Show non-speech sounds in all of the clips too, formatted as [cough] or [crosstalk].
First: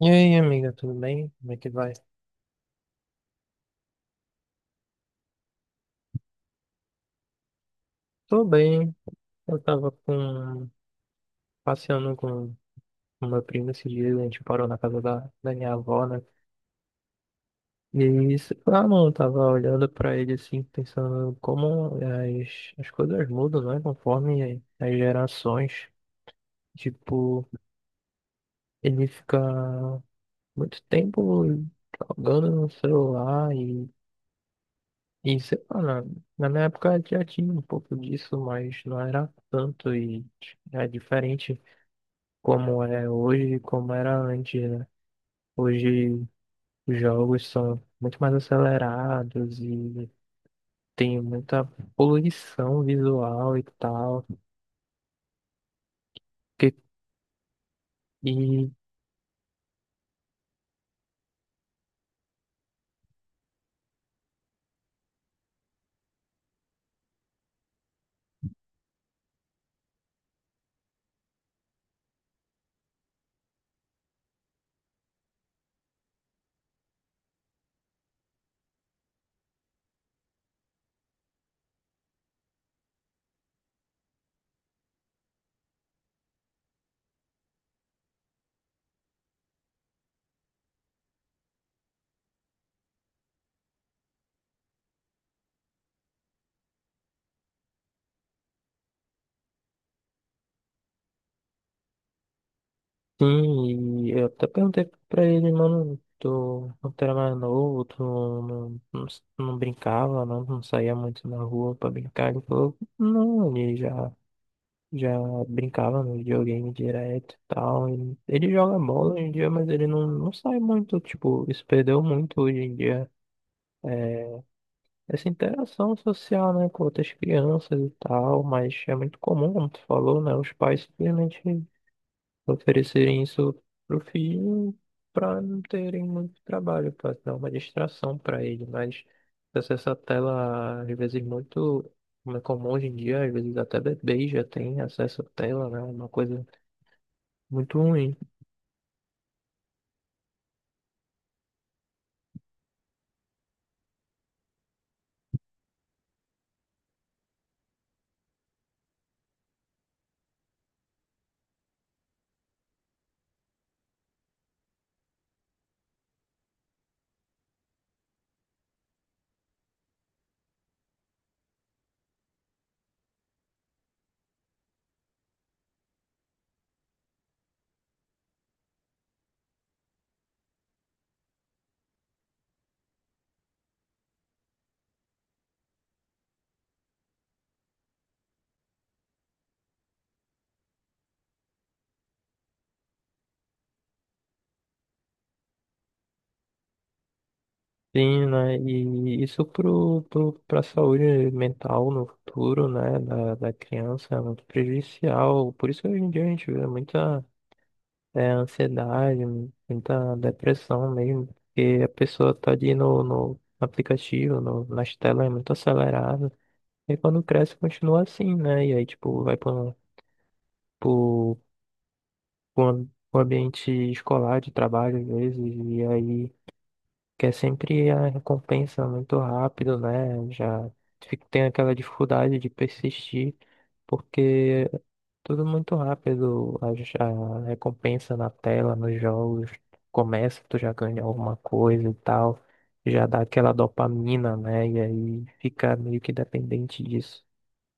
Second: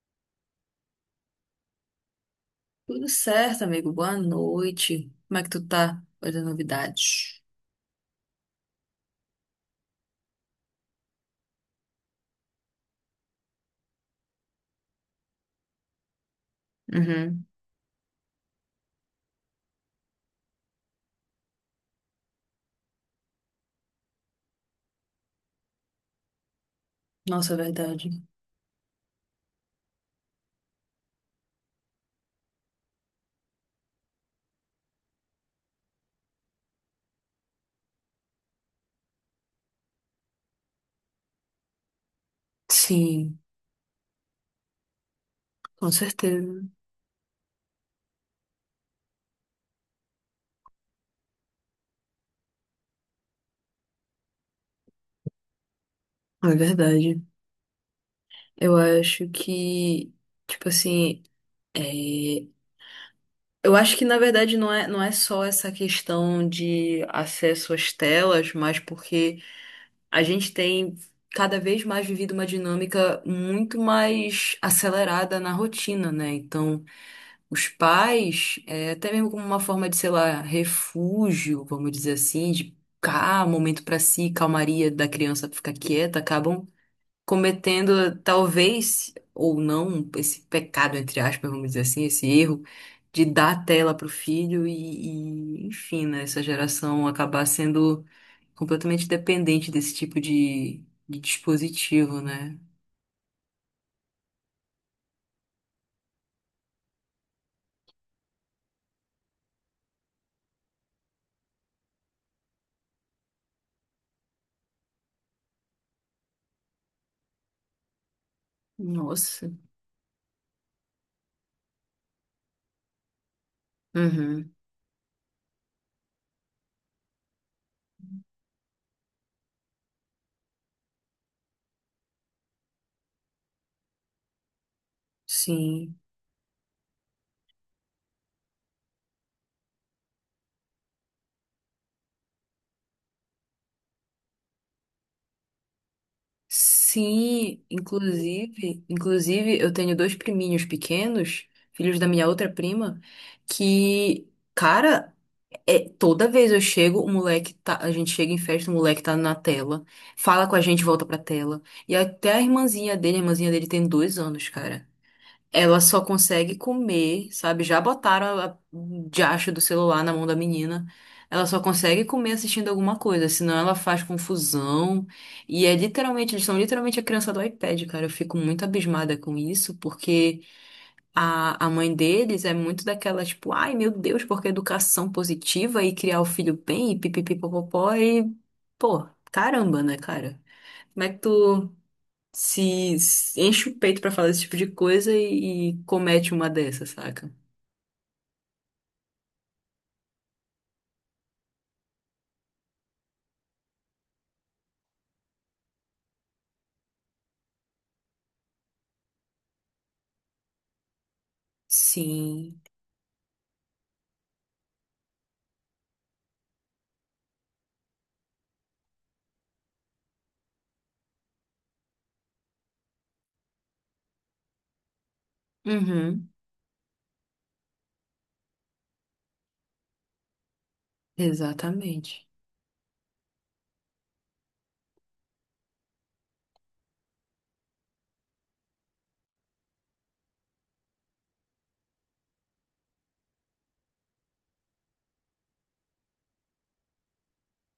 E aí, amiga, tudo bem? Como é que vai? Tudo certo, amigo. Boa noite. Como é que tu tá? Quais as novidades? Tô bem. Eu tava passeando com o meu primo esses dias, a gente parou na casa da minha avó, né? Uhum. E isso, não, eu tava olhando pra ele assim, pensando como as coisas mudam, né? Conforme as gerações. Tipo, Nossa, é verdade. ele fica muito tempo jogando no celular e sei lá, na minha época já tinha um pouco disso, mas não era tanto e é diferente como é Sim, hoje e como era antes, né? com Hoje certeza. os jogos são muito mais acelerados e tem muita poluição visual e tal. É Que, verdade. e Eu acho que, tipo assim, é, eu acho que na verdade não é só essa questão de acesso às telas, mas porque a gente tem cada vez mais vivido uma dinâmica muito mais acelerada na rotina, né? Então, os pais, até mesmo como uma forma de, sei lá, refúgio, vamos dizer assim, de cá, momento para si, calmaria da criança pra ficar quieta, acabam cometendo talvez ou não esse pecado, entre aspas, vamos dizer assim, esse erro de dar tela para o filho enfim, né, essa geração acabar sendo completamente dependente desse tipo de dispositivo, né? Sim, e eu até perguntei pra ele, mano, tu quando tu era mais novo, tu não brincava, não saía muito na rua pra brincar. Ele falou, não, ele já. Já brincava no videogame direto e tal. E ele joga bola hoje em dia, Nossa. mas ele não sai muito. Tipo, isso perdeu muito hoje em dia. é, Uhum. Essa interação social, né, com outras crianças e tal. Mas é muito comum, como tu falou, né? Os pais simplesmente oferecerem isso pro filho para não Sim. terem muito trabalho, para dar uma distração para ele. Mas essa tela, às vezes, muito. Como é comum hoje em dia, às vezes até bebês já têm acesso à tela, né? Uma coisa Sim, muito ruim. Inclusive eu tenho dois priminhos pequenos, filhos da minha outra prima, que, cara, é, toda vez eu chego, o moleque tá, a gente chega em festa, o moleque tá na tela, fala com a gente, volta pra tela. E até a irmãzinha dele tem dois anos, cara. Ela só consegue comer, sabe? Já botaram a diacho do celular na mão da menina. Ela só consegue comer assistindo alguma coisa, senão ela faz confusão. E é literalmente, eles são literalmente a criança do iPad, cara. Eu fico muito abismada com isso, porque a mãe deles é muito daquela, tipo, ai meu Deus, porque educação positiva e criar o filho bem e pipipipopopó e, pô, caramba, né, cara? Como é que tu se enche o peito pra falar esse tipo de coisa e comete uma dessa, saca? Sim, né? E isso pra saúde mental no futuro, né? Da criança é muito prejudicial. Por isso que hoje em dia a gente vê muita ansiedade, muita depressão mesmo. Porque a pessoa tá Sim. ali no aplicativo, no, nas telas, é muito acelerada. E quando cresce, continua assim, né? E aí, tipo, vai pro, pro um ambiente escolar, de trabalho, às vezes. E Uhum. aí, que é sempre a recompensa muito rápido, né? Já tem aquela Exatamente. dificuldade de persistir, porque é tudo muito rápido, a recompensa na tela, nos jogos, começa, tu já ganha alguma coisa e tal, já dá aquela dopamina, né? E aí fica meio que dependente disso.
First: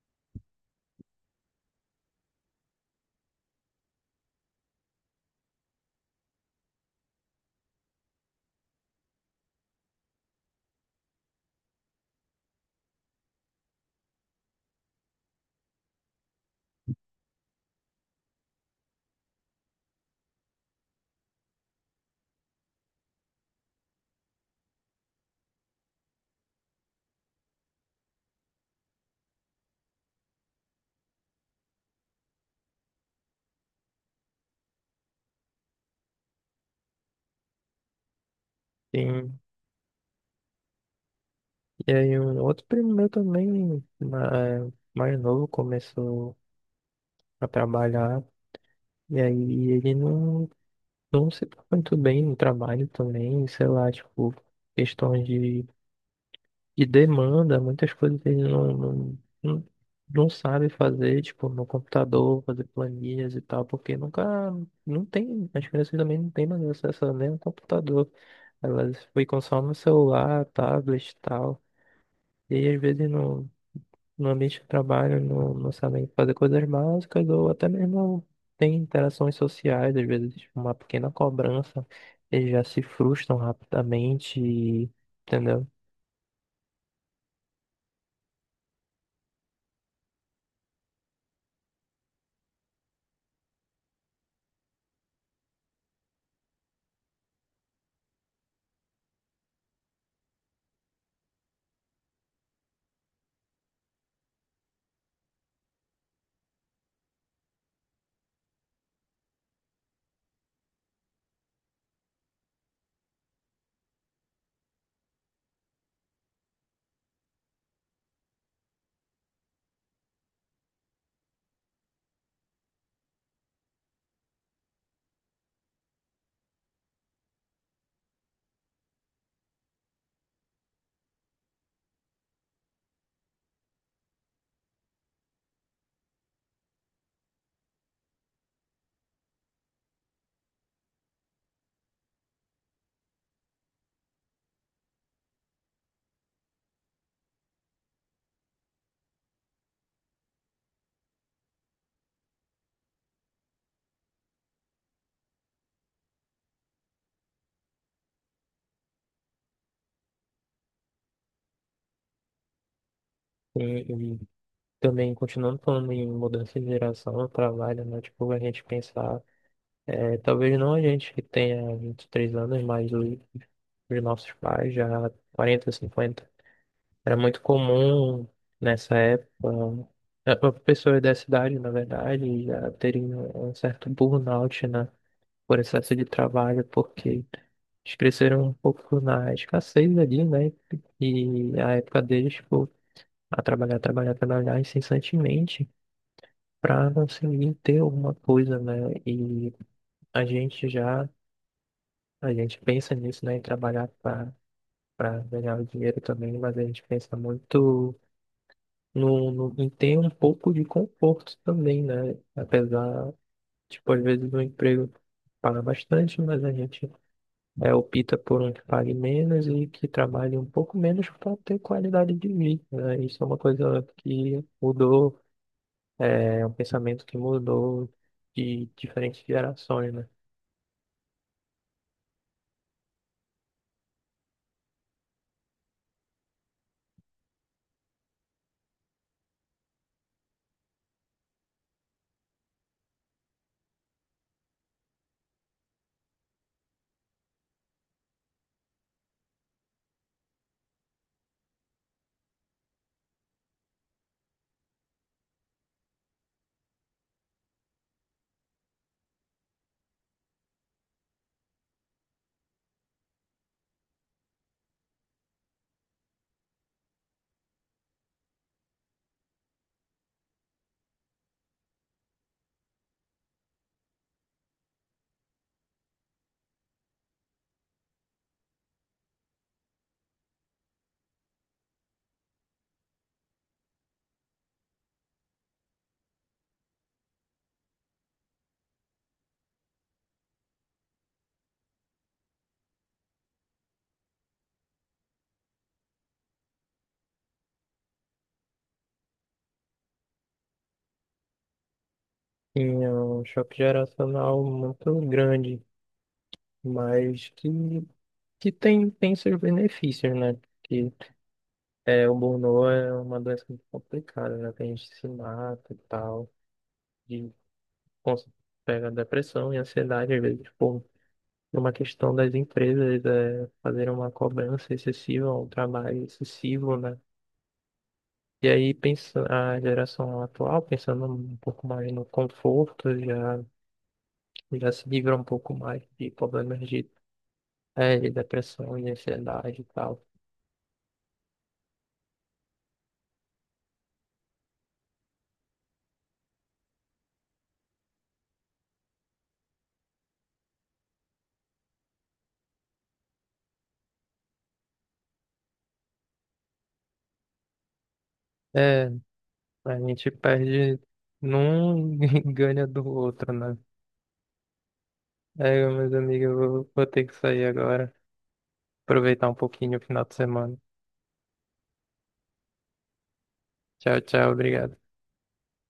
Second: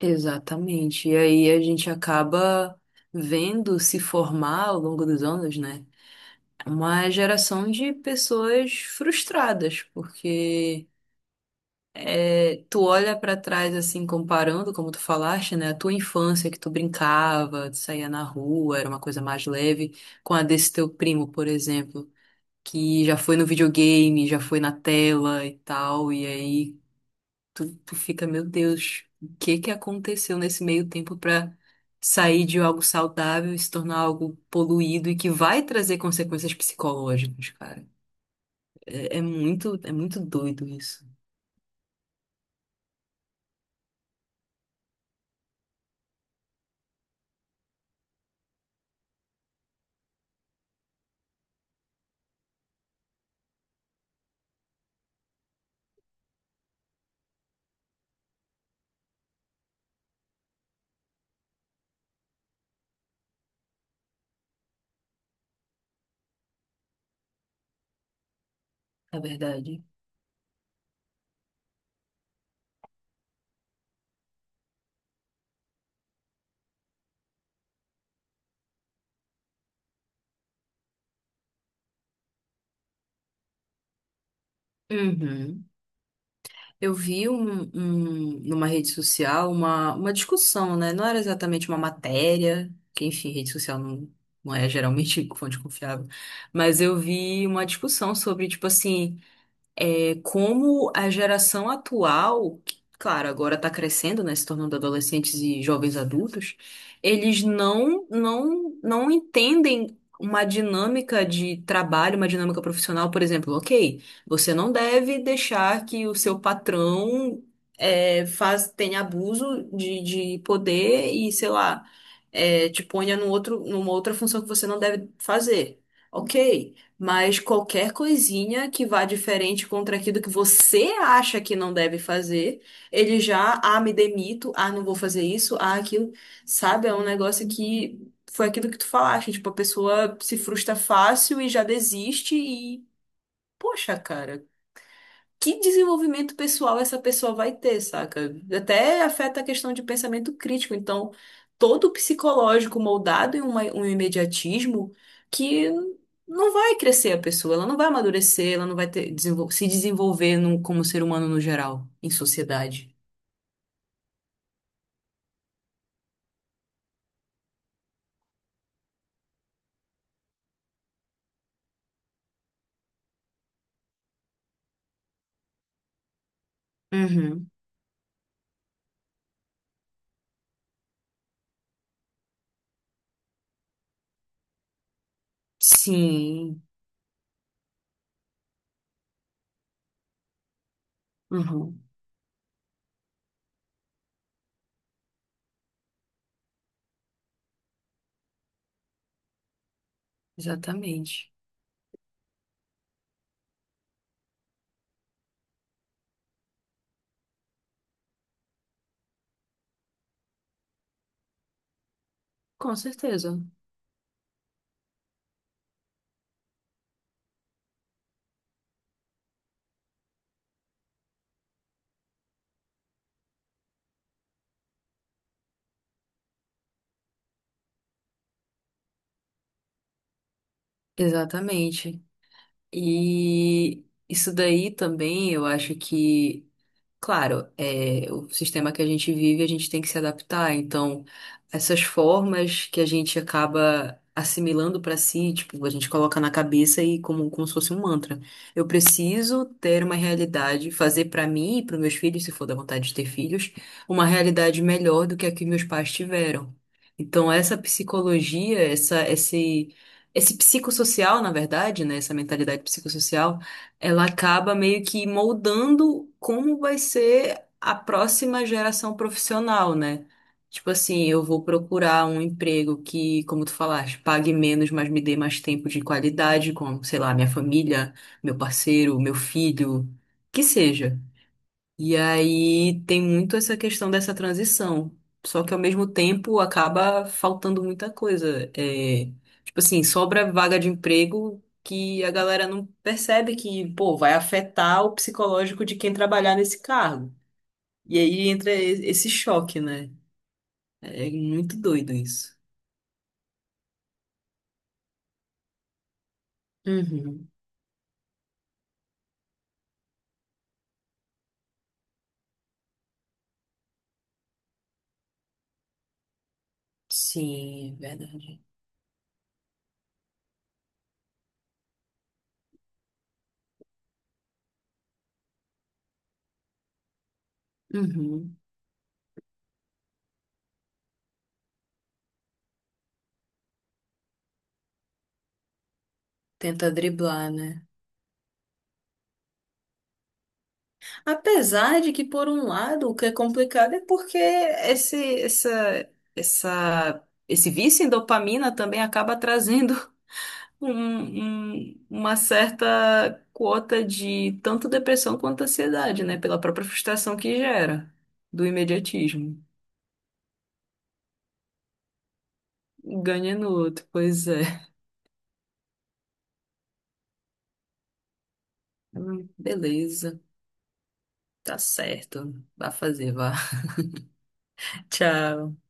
Exatamente. E aí a gente acaba vendo se formar ao longo dos anos, né? Uma geração de pessoas frustradas, porque é, tu olha pra trás assim, comparando, como tu falaste, né, a tua infância que tu brincava, tu saía na rua, era uma coisa mais leve, com a desse teu primo, por exemplo, que já foi no videogame, já foi na tela e tal, e aí tu fica, meu Deus, o que que aconteceu nesse meio tempo pra sair de algo saudável e se tornar algo poluído e que vai trazer consequências psicológicas, cara. É, Sim. É muito doido isso, E aí um outro primo meu também, mais novo, começou a trabalhar. E aí ele não se dá muito bem no trabalho também, sei lá, tipo, questões de demanda, muitas coisas ele não sabe fazer, tipo, no computador, fazer planilhas e tal, porque nunca, não tem, as crianças também não têm mais acesso nem ao computador, elas na ficam só no verdade. celular, tablet e tal, e aí às vezes não, no ambiente de trabalho não, não sabem fazer coisas básicas ou até mesmo tem interações sociais, às vezes tipo, uma pequena cobrança, eles já se frustram rapidamente, Uhum. entendeu? Eu vi numa rede social uma discussão, né? Não era exatamente uma matéria, que enfim, rede social não, não é geralmente [laughs] fonte confiável, mas eu vi uma discussão sobre, tipo assim, como a geração atual, que, claro, agora está crescendo, né, se tornando adolescentes e jovens adultos, eles não entendem uma dinâmica de trabalho, uma dinâmica profissional, por exemplo, ok, você não deve deixar que o seu patrão tenha abuso de poder e, sei lá, te ponha numa outra função que você não deve fazer. Ok, mas qualquer coisinha que vá diferente contra aquilo que você acha que não deve fazer, ele já, ah, me demito, ah, não vou fazer isso, ah, aquilo. Sabe? É um negócio que foi aquilo que tu falaste, tipo, a pessoa se frustra fácil e já desiste e, poxa, cara, que desenvolvimento pessoal essa pessoa vai ter, saca? Até afeta a questão de pensamento crítico. Então, todo psicológico moldado em um imediatismo que não vai crescer a pessoa, ela não vai amadurecer, ela se desenvolver como ser humano no geral, em sociedade. E, e também, continuando falando em mudança de geração no trabalho, né? Tipo, a gente pensar, talvez não a gente que tenha 23 anos, mas os nossos pais já 40, 50. Era muito Uhum. comum nessa época, eh, pessoas da cidade, na verdade, já terem um certo burnout, né, por excesso de Sim, trabalho, porque eles cresceram um pouco na escassez ali, né, e a Uhum. época deles, tipo, a trabalhar, trabalhar, trabalhar incessantemente para conseguir ter alguma coisa, né, e a gente já, Exatamente. a gente pensa nisso, né, em trabalhar para ganhar o dinheiro também, mas a gente pensa muito no, no, e tem um pouco de conforto também, né? Com Apesar, certeza. tipo, às vezes o emprego paga bastante, mas a gente opta por um que pague menos e que trabalhe um pouco menos para ter qualidade de vida, né? Isso é uma coisa que mudou, é um pensamento que mudou de diferentes gerações, né? Exatamente. E isso daí também eu acho que claro, é, o sistema que a gente vive, a gente tem que se adaptar. Então, essas formas que a gente acaba assimilando para si, tipo, a gente coloca na cabeça e como se fosse um mantra. Eu preciso ter uma realidade, fazer para mim e para meus filhos, se for da vontade de ter filhos, uma realidade melhor do que a que meus pais tiveram. Então, essa psicologia, esse psicossocial, na verdade, né, essa mentalidade psicossocial ela acaba meio que moldando como vai ser a próxima geração profissional, né? Tipo assim, eu vou procurar um emprego que, como tu falaste, pague menos, mas me dê mais tempo de qualidade com, sei lá, minha família, meu parceiro, meu filho, que seja. E aí tem muito essa questão dessa transição. Só que ao mesmo tempo acaba faltando muita coisa. É, tipo assim, sobra vaga de emprego que a galera não percebe que, pô, vai afetar o psicológico de quem trabalhar nesse cargo. E aí esse choque, né? É muito doido isso. Tinha um choque geracional muito grande, mas Uhum. que tem seus benefícios, né? É, o burnout é uma doença muito complicada, né? Tem gente que se mata e tal, de Sim, é cons- verdade. pega depressão e ansiedade, às vezes, tipo, por uma questão das empresas fazerem uma cobrança excessiva, um trabalho excessivo, né? Uhum. E aí pensa, a geração atual, pensando um pouco mais no conforto, já se livra um pouco mais de problemas Tenta de, driblar, né? é, de depressão e ansiedade e tal. Apesar de que, por um lado, o que é complicado é porque essa, essa, esse vício em dopamina também acaba trazendo [laughs] uma certa quota de tanto depressão quanto ansiedade, né? Pela própria frustração que gera do É, imediatismo. a gente perde num [laughs] e ganha do Um outro, ganha no né? outro, pois é. É, meus amigos, eu vou ter que sair agora. Aproveitar um pouquinho o final de Beleza, semana. tá certo. Vá fazer, vá. Tchau, tchau, obrigado. [laughs] Tchau.